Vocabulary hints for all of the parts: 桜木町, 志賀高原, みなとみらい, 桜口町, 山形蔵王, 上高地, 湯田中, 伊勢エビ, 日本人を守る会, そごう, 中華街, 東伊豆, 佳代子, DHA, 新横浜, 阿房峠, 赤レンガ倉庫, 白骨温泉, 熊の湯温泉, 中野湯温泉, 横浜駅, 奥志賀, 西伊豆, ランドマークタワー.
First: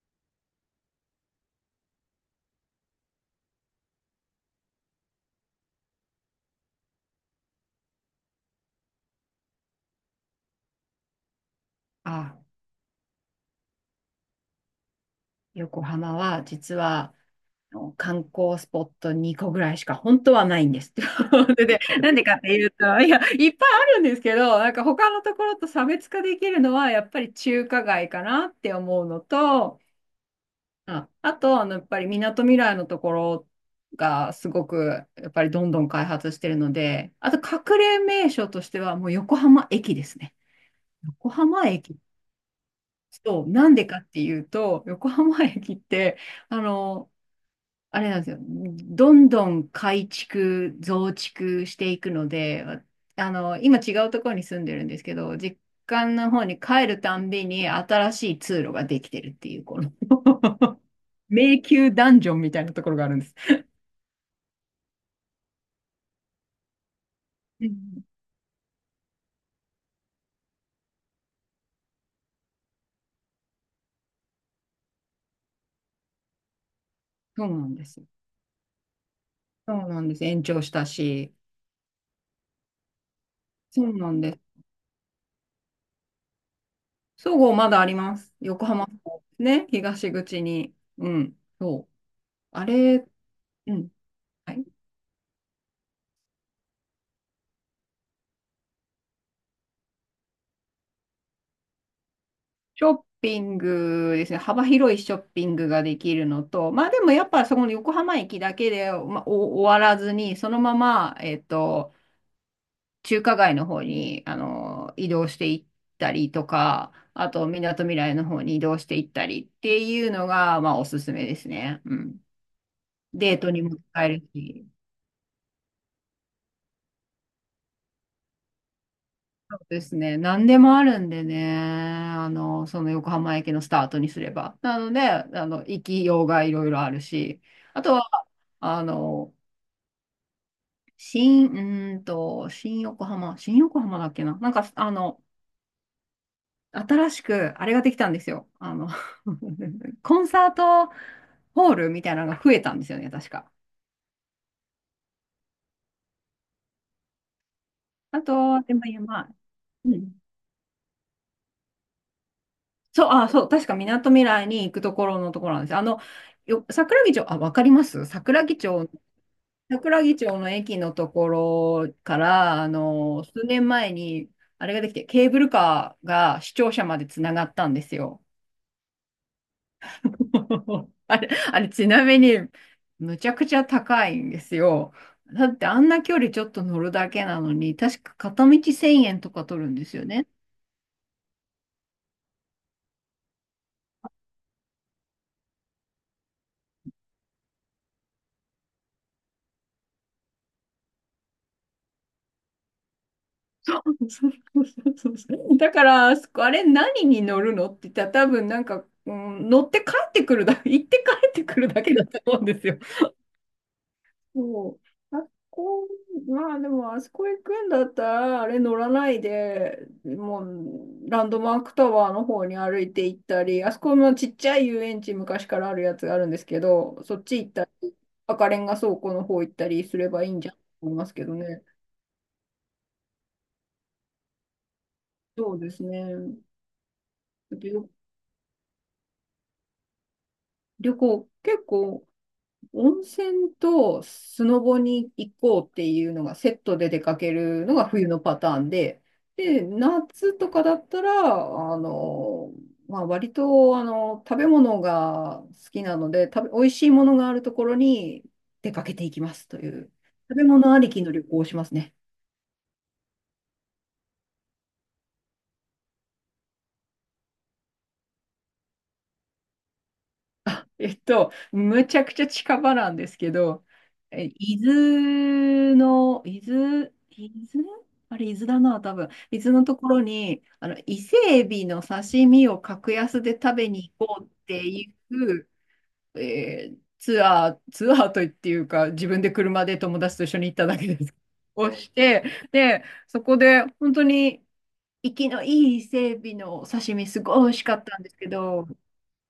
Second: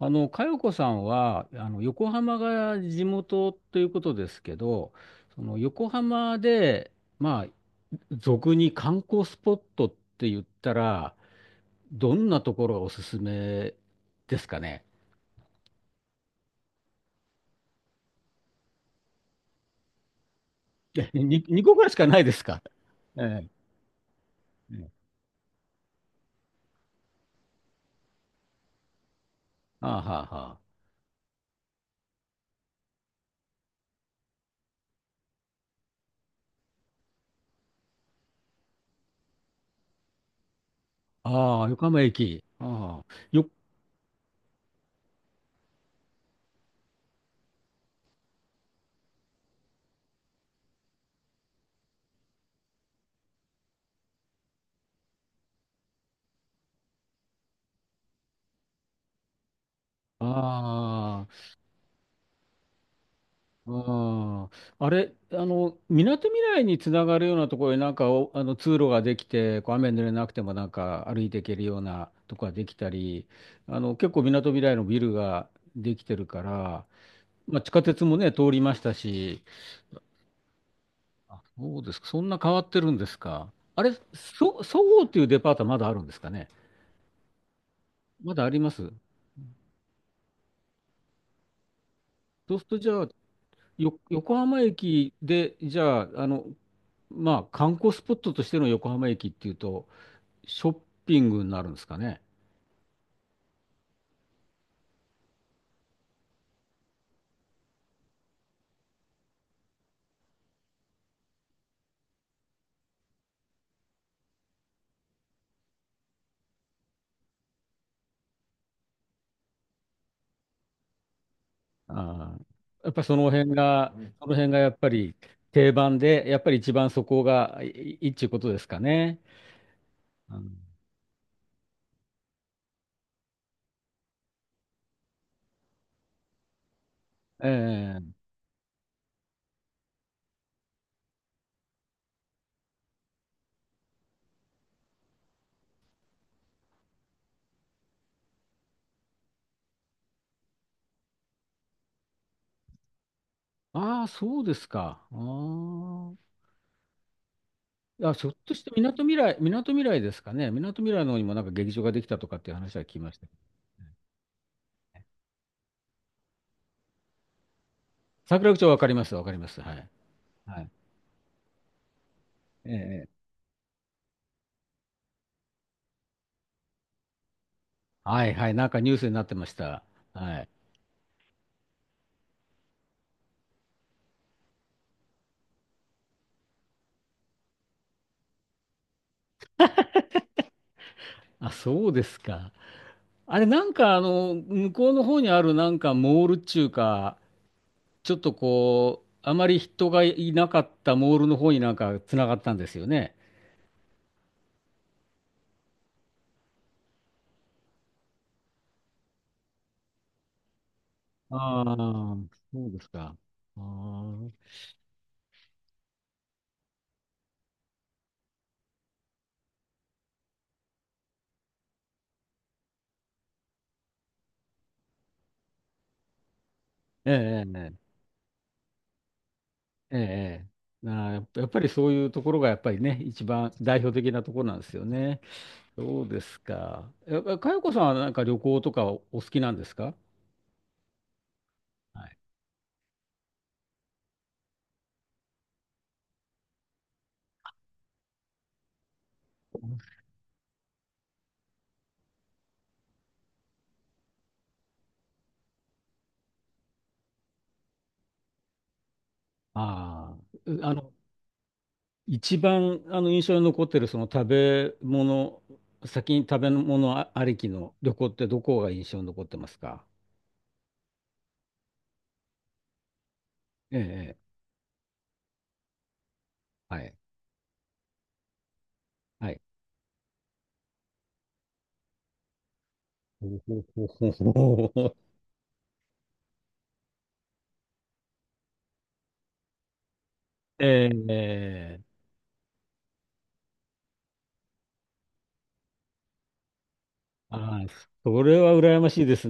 佳代子さんは、横浜が地元ということですけど、その横浜で、まあ、俗に観光スポットって言ったら、どんなあ、ところがおすすめですかね。横浜は実は観光スポット2個ぐらいしか本当はないんです。2で、個でぐらいしかなんなでいでかっすてか。いうと、いや、ええ。いっぱいあるんですけど、なんかええ、他のところと差別化できるのはやっぱり中華街かなって思うのと、ああ、はあと、やっぱりみなとみらいのところがすごくやっぱりどんどん開発してるので、あと隠れ名所としてはもう横浜駅ですね。横あ、はあ。あ浜あ、横駅。浜駅。ああ、そう、よ、なんでかっていうと、横浜駅って、あの、あれなんですよ。どんどん改築、増築していくので、今違うところに住んでるんですけど、実家の方に帰るたんびに新しい通路ができてるっていう、この ああ迷宮ダンジョンみたいなところがあるんです。ああ、あれ、みなとみらいにつながるようなとうころになんん、かあの通路ができて、こう雨濡れなくてもなんか歩いていけるようなとこができたり、結構みなとみらいのビルができてるから、そうまあ、な地ん下です。鉄もね、通りましたし、そうなんです。延長したし。あ、そうですか、そんな変わってるんですか。あそれ、うなんです。そごうっていうデパートはまだあるんですかね。そごうまだありまます。だあり横ま浜す。の方ね、東口に。うん、そう。そうすあるとじゃれ、あ、うん。横は浜い、駅で、じゃあ、まあ、観光スポットとしての横浜駅っていうと、ショッピングになるんですかね。ショッピングですね、幅広いショッピングができるのと、まあでもやっぱそこの横浜駅だけで、まあ、お終わらずに、そのまま、中華街の方に移動していったりとか、あと、みなとみらいの方に移動していったりっていうのが、まあおすすめですね。うん。あーやっぱりそのデー辺トにもが、う使えんそるの辺がし。やっぱり定番で、やっぱり一番そこがいいいいっちゅうことですかね。そうですね。う何ん、でもあるんでね。その横浜駅のスタートにすれば。なので、行きようがいろいろあるし。あとえはえ、あの、新、うーんと、新横浜、新横浜だっけな、なんか、新しく、あれができたんですよ。あの コンサートホールみたいなのが増えたんですよね、確か。ああ、そうですか。あ、あひょっとと、してでみもなとみ今、らい、みなとみうらいでん。すかね。みなとみらいの方にもなんか劇場ができたとかっていう話は聞きそう、ました。あ、そう、確かみなとみらいに行くところのところなんですよ。桜木町、あ、わかります桜桜木口町わか町、ります、わかります。はい。桜木町のはい。駅のところから、ええ、数年前に、あれができて、ケーブルカーが視聴者までつながったんですよ。はいはい。なんかニュースになってました。はい。あれ、あれ、ちなみに、むちゃくちゃ高いんですよ。だってあんな距離ちょっと乗るだけなのに、確か片道1000円とか取るんですよね。あ、そうですか。あれ、なんか向こうの方にあるなんかモールっちゅうか、ちょっとあまり人がいなかったモールの方になんか繋がったんですよね。そうそうそうそうだから、あそこあれ何に乗るのって言ったら多分なんか、うん、乗って帰ってくるだ、行って帰ってくあるあ、だけだと思うんでそすうよ。ですか。ああ、そう。あそこ、まあでも、あそこ行くんだったら、あれ乗らないで、もランドマークタワーの方に歩いて行ったり、あそこもちっちゃい遊園地昔からあるやつがあるんですけど、えそっち行ったえ、り、赤レンガ倉庫の方行ったりえすえ、ればいいんえじゃんとえ。思いまなあ、すやけっどぱやっぱね。りそういうところがやっぱりね、一番代表的なところなんですよね。そうですそうでね。すか。かよこさん旅、はなんか旅行とかお好きなんですか？旅行、結は構い。温泉とスノボに行こうっていうのがセットで出かけるのが冬のパターンで、で、夏とかだったら、あの、まあ、割と、食べ物が好きなので、美味しいものがあるところに出かけていきますという、あ食べあ、物ありきの旅行をしますね。一番印象に残ってるその食べ物、先に食べ物ありきの旅行ってどこが印象に残ってますか？ あ、むちゃくちゃ近場なんですけど、ええ、ええ、え、伊豆の、伊は豆、い、伊豆あれ、伊豆だな、多分。は伊い。豆のところに、伊勢エビの刺身を格 安ほで食べほに行ほこうっほてほいほ、う、ツアーといっていうか、自分で車で友達と一緒に行っえただけです。をえ、えしえ、て、で、そこで、本当に、生きのいい伊勢エビの刺身、すごい美味しああ、かったんですそけれはど、羨ましいです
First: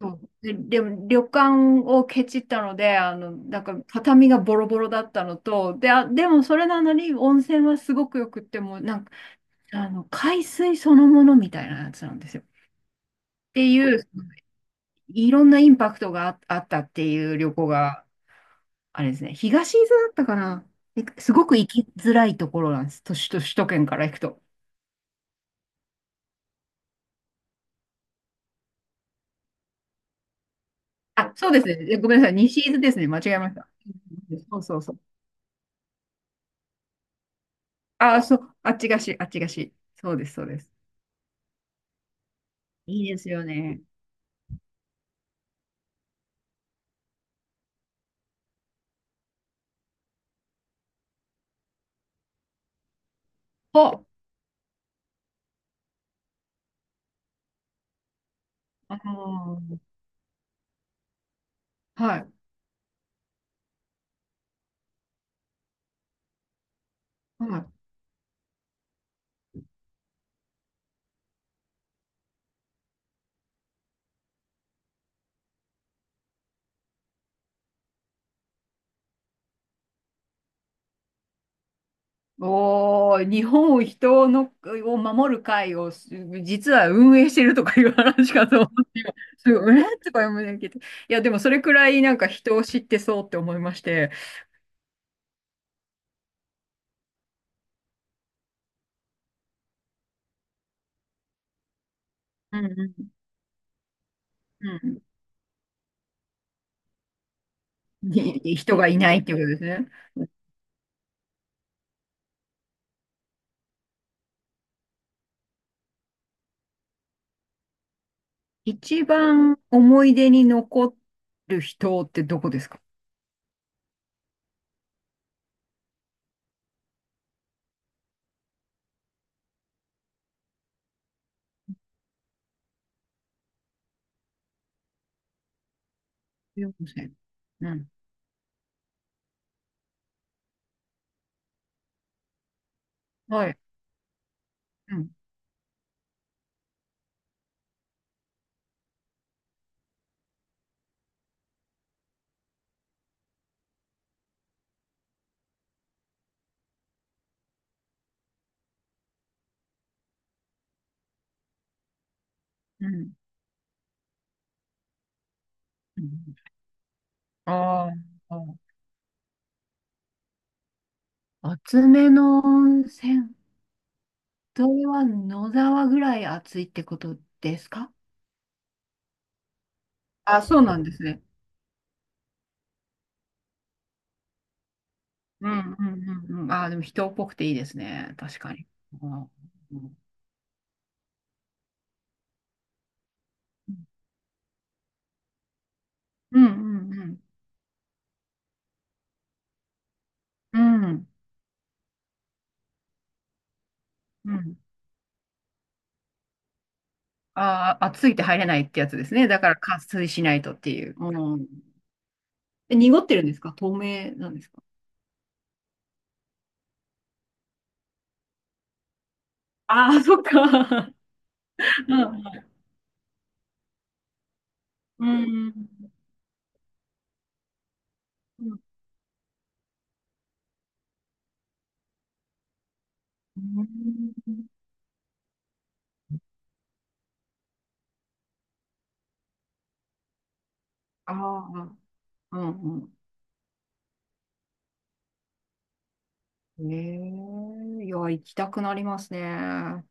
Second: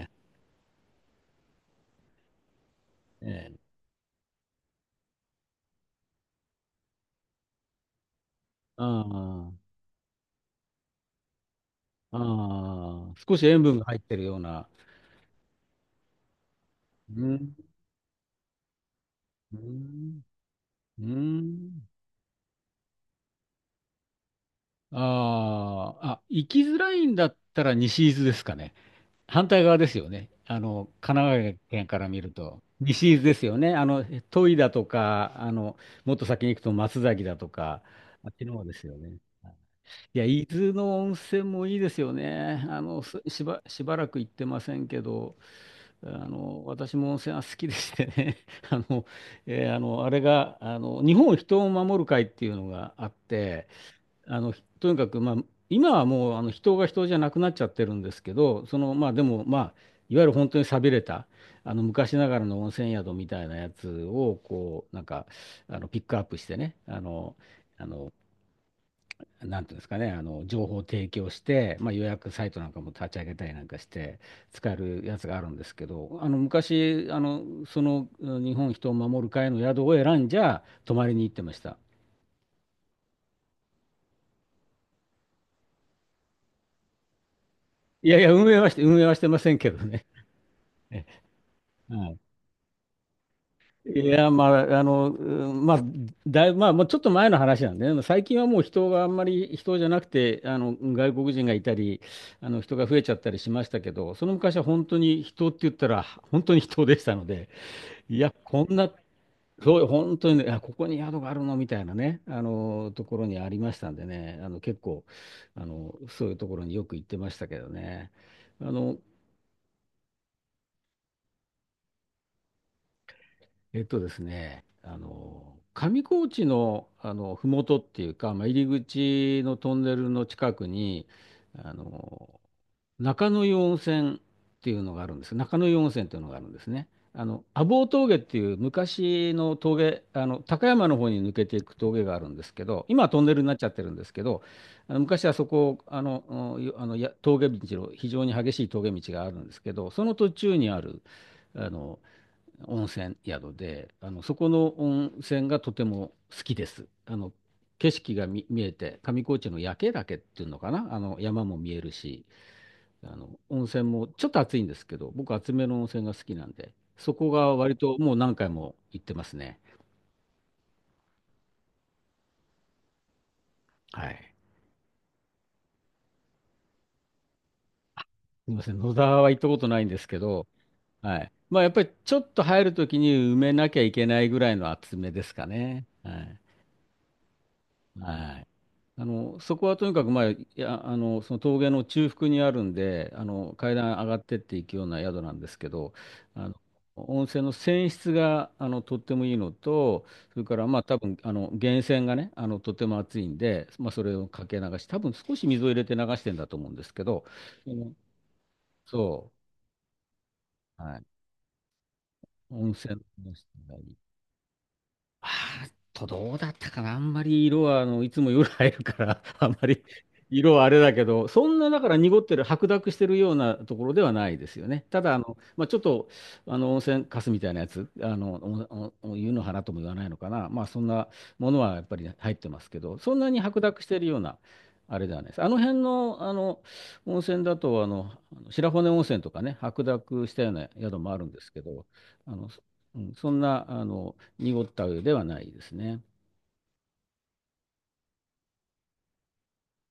そうで、でも旅館をケチったので、ええ、なんか畳がボロボロだったのと、で、あ、でもそれなのに温泉はすごくよくって、もうなんか、あ海水そのものみたいなやつなあ、んですよ。っああ、少し塩て分がい入っう、てるような。いろんなインパクトがあ、あったってういう旅ん、行が、あれですね、う東伊豆だっん、たかな。うですごく行ん。きづらいところなんです。都市と首都圏から行くと。ああ、あ、行きづらいんだったら西伊豆ですかね。反対側ですよね。神あ、奈そうです川ね。県えからごめん見なさるい。西と。伊豆ですね。西伊間違豆でえすましよた。ね。戸井そうだそうとそう。か、もっと先に行くと松崎だとか、あ、あっそちのう、方あでっすちよがし、ね。あっちがし。そういや、です、そ伊うです。豆の温泉もいいですよね。いいですすよしば、ね。しばらく行ってませんけど、私も温泉は好きでしてね。あの、あれが、日本人を守る会っていうのがあって、あ、ひとにかく、まあ、今はもうあの人が人じゃなくなっちゃってるんですけど、そあの、まあでも、まあ、ーいわゆる本当に寂れた、あのは昔ない、がらの温泉宿みたいなやつを、なんか、ピックアップしてね、はい。あの、なんていうんですかね、あの情報を提供して、まあ、予約サイトなんかも立ち上げたりなんかして使えるやつがあるんですけど、あの昔、うん、日本人を守る会の宿を選んじゃ泊まりに行ってました。おー、日本を人のを守る会を実は運営してるとかいういやいや、話かと思って運営はしてませすんごけい、どね。とか思いながいて。いや、で もそれくらいはなんい、か人を知ってそうって思いましいて、や、まあ、うん、まあ、だいぶ、まあ、もうちょっと前の話なんでね、最近はもう人があんまり、人じゃなくて、外国人がいたり、うん人が増えうちゃったりしましたけど、その昔は本当ん。に人って言ったら、本当に人でしたので、うん、いや、にこん人がな、いないっていうことですそう、ね。本当にね、あ、ここに宿があるのみたいなね、ところにありましたんでね、結構、そういうところによく行ってましたけどね。あの、一番思い出に残る人ってどこですか？ですね、上高地の、ふもとっていうか、まあ、入り口のトンネルの近くに、あの、中野湯温泉っていうのがあるんです。中野湯温泉っていうのがあるんですよんね。せん、阿う房ん。峠っていう昔の峠、高山の方に抜けていく峠があるんですけど、今はトンネルにはなっい。ちゃってるんですけど、あうのん。昔はそこ、うん、峠道の非常に激しい峠道があるんですけど、その途中にある、あの、温泉宿で、そこの温泉がとても好きです。景色が見えて、上高地の夜景岳っていうのかな、山も見えるし、うん。温泉もちょっと暑いんですけど、僕、熱めの温う泉ん、が好きなんで、そこが割あともう何回あ。も行ってますね。熱めの温泉。はい。それは野沢ぐらい暑いってことですか？すみません、野沢は行ったことないんですけあ、ど、そうなんですはね。い。まあ、やっぱりちょっと入るときに埋めなきゃいけないぐらいの厚めですかうんうね。はんうい。んうん。あ、でも人っぽくていいですね。は確い。かに。うんそこうはとにんかく、まあ、いや、その峠の中腹にあるんで、階段上がってっていくような宿なんですけど、うんあの、うん。温泉の泉質が、とってもいいのと、それかうら、まあ、多ん分、源泉がね、とても熱いんで、まあ、それをうかん、け流し、多分少し水を入れて流してんだと思うんですけど、うあ、ん、暑いって入れないってやつですね。そだから加水しないとってう、いう。はい。うん。温え、濁泉ってるんのです質か透がいい、明なんですか？あーっと、どうだったかな。あんまり色は、いつも夜入るから、あんまりああ、そっ色はあれか。だけど、そんな、だかうら濁んってる、白濁してるようなところではないですよね。たうだ、んまあ、ちょっと、温泉カスみたいなやつ、うん。お湯の花とも言わないのかな。まあ、そんなものはやっぱり入ってますけど、そんなにう白ん。濁してるような、あれではないです。あの辺の、温泉だと、あの白骨温泉とかね、白濁したような宿もああるんですけあ、ど、あうの、んうん、うん、そんな、濁った湯ではないですね。ええいや、行きたくなりますね。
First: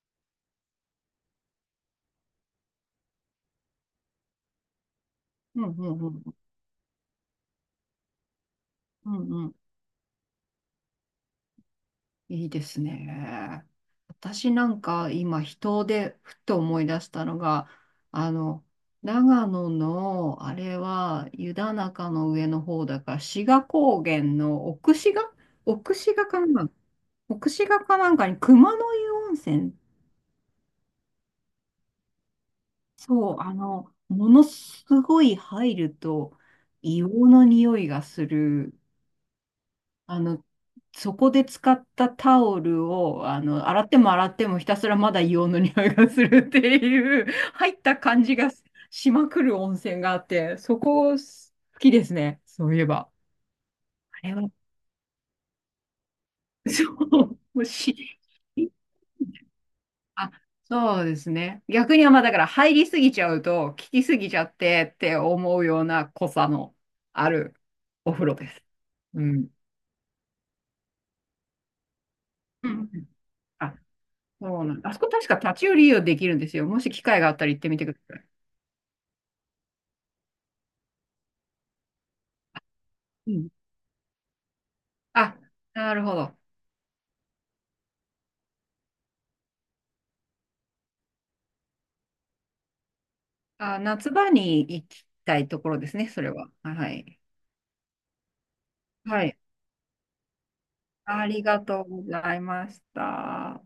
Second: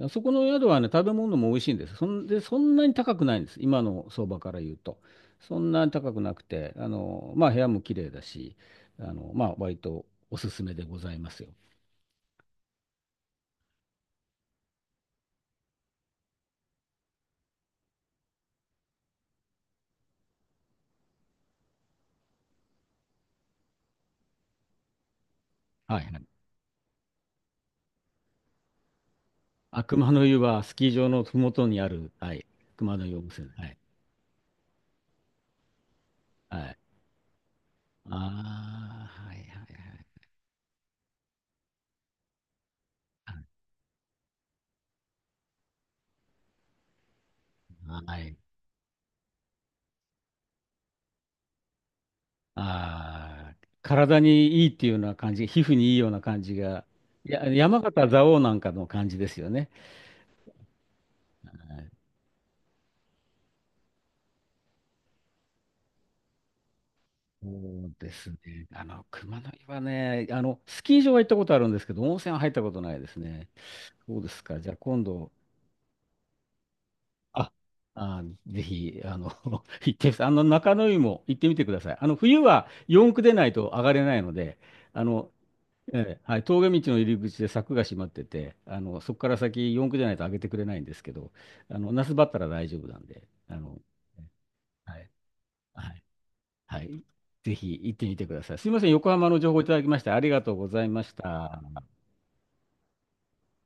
あそこの宿はね、食べ物も美味しいんです。そんで、そんなに高くないんです。今の相場から言うと。そうんんうなにんう高くなん。くて、まあ、部屋も綺麗だし、うんまうあ、ん。割とおすすめでございますよ。いいですね。私なんか今、人でふと思い出したのが、あの、長野の、あれは湯田中の上の方だから、志賀高原の奥志賀奥はい志はい。賀かな、奥志賀かなんかに熊の湯温泉。あ、熊の湯はスキー場のふもとにある、はい、熊の湯温そう、泉。はい。ものすごい入るとはい。硫黄の匂いがあする。あ、はいはい。あの、そこで使ったタオルを、洗っても洗ってもひたすらまだ硫黄の匂いがするっていう、入ったは感い。じがしまくる温泉があって、そこ好きですね。そういえば。ああ、体あれは、にいいっていうような感じ、皮膚にいいような感じが、そいう、や、もう山形し、蔵王なんかの感じですよね。あ、そうですね。逆にはまあだから入りすぎちゃうと、効きすぎちゃってって思うような濃さのあそるうでお風す呂です。ね。う熊ん。野湯はね、スキー場は行ったことあるんですけど、温泉は入ったうことん。ないですね。あ、そうですか。そうじゃなあん、あそ今こ確度、か立ち寄り利用できるんですよ。もし機会があったらあ、行ってみてくださあ、い。ぜひ、行ってみて、中野湯も行ってみてください。冬は四駆うでなん。いと上がれないので、あの、あ、なるほええ、はど。い、峠道の入り口で柵が閉まってて、そこから先四駆でないと上げてくれないんですけど、那須だったら大丈夫なんで、あ、夏場に行はきい。たいところはですいね、それは。ははい。い。ぜひ行ってみてください。すみません。横は浜い。の情報いただきましてありがとうございましありがた。とうございました。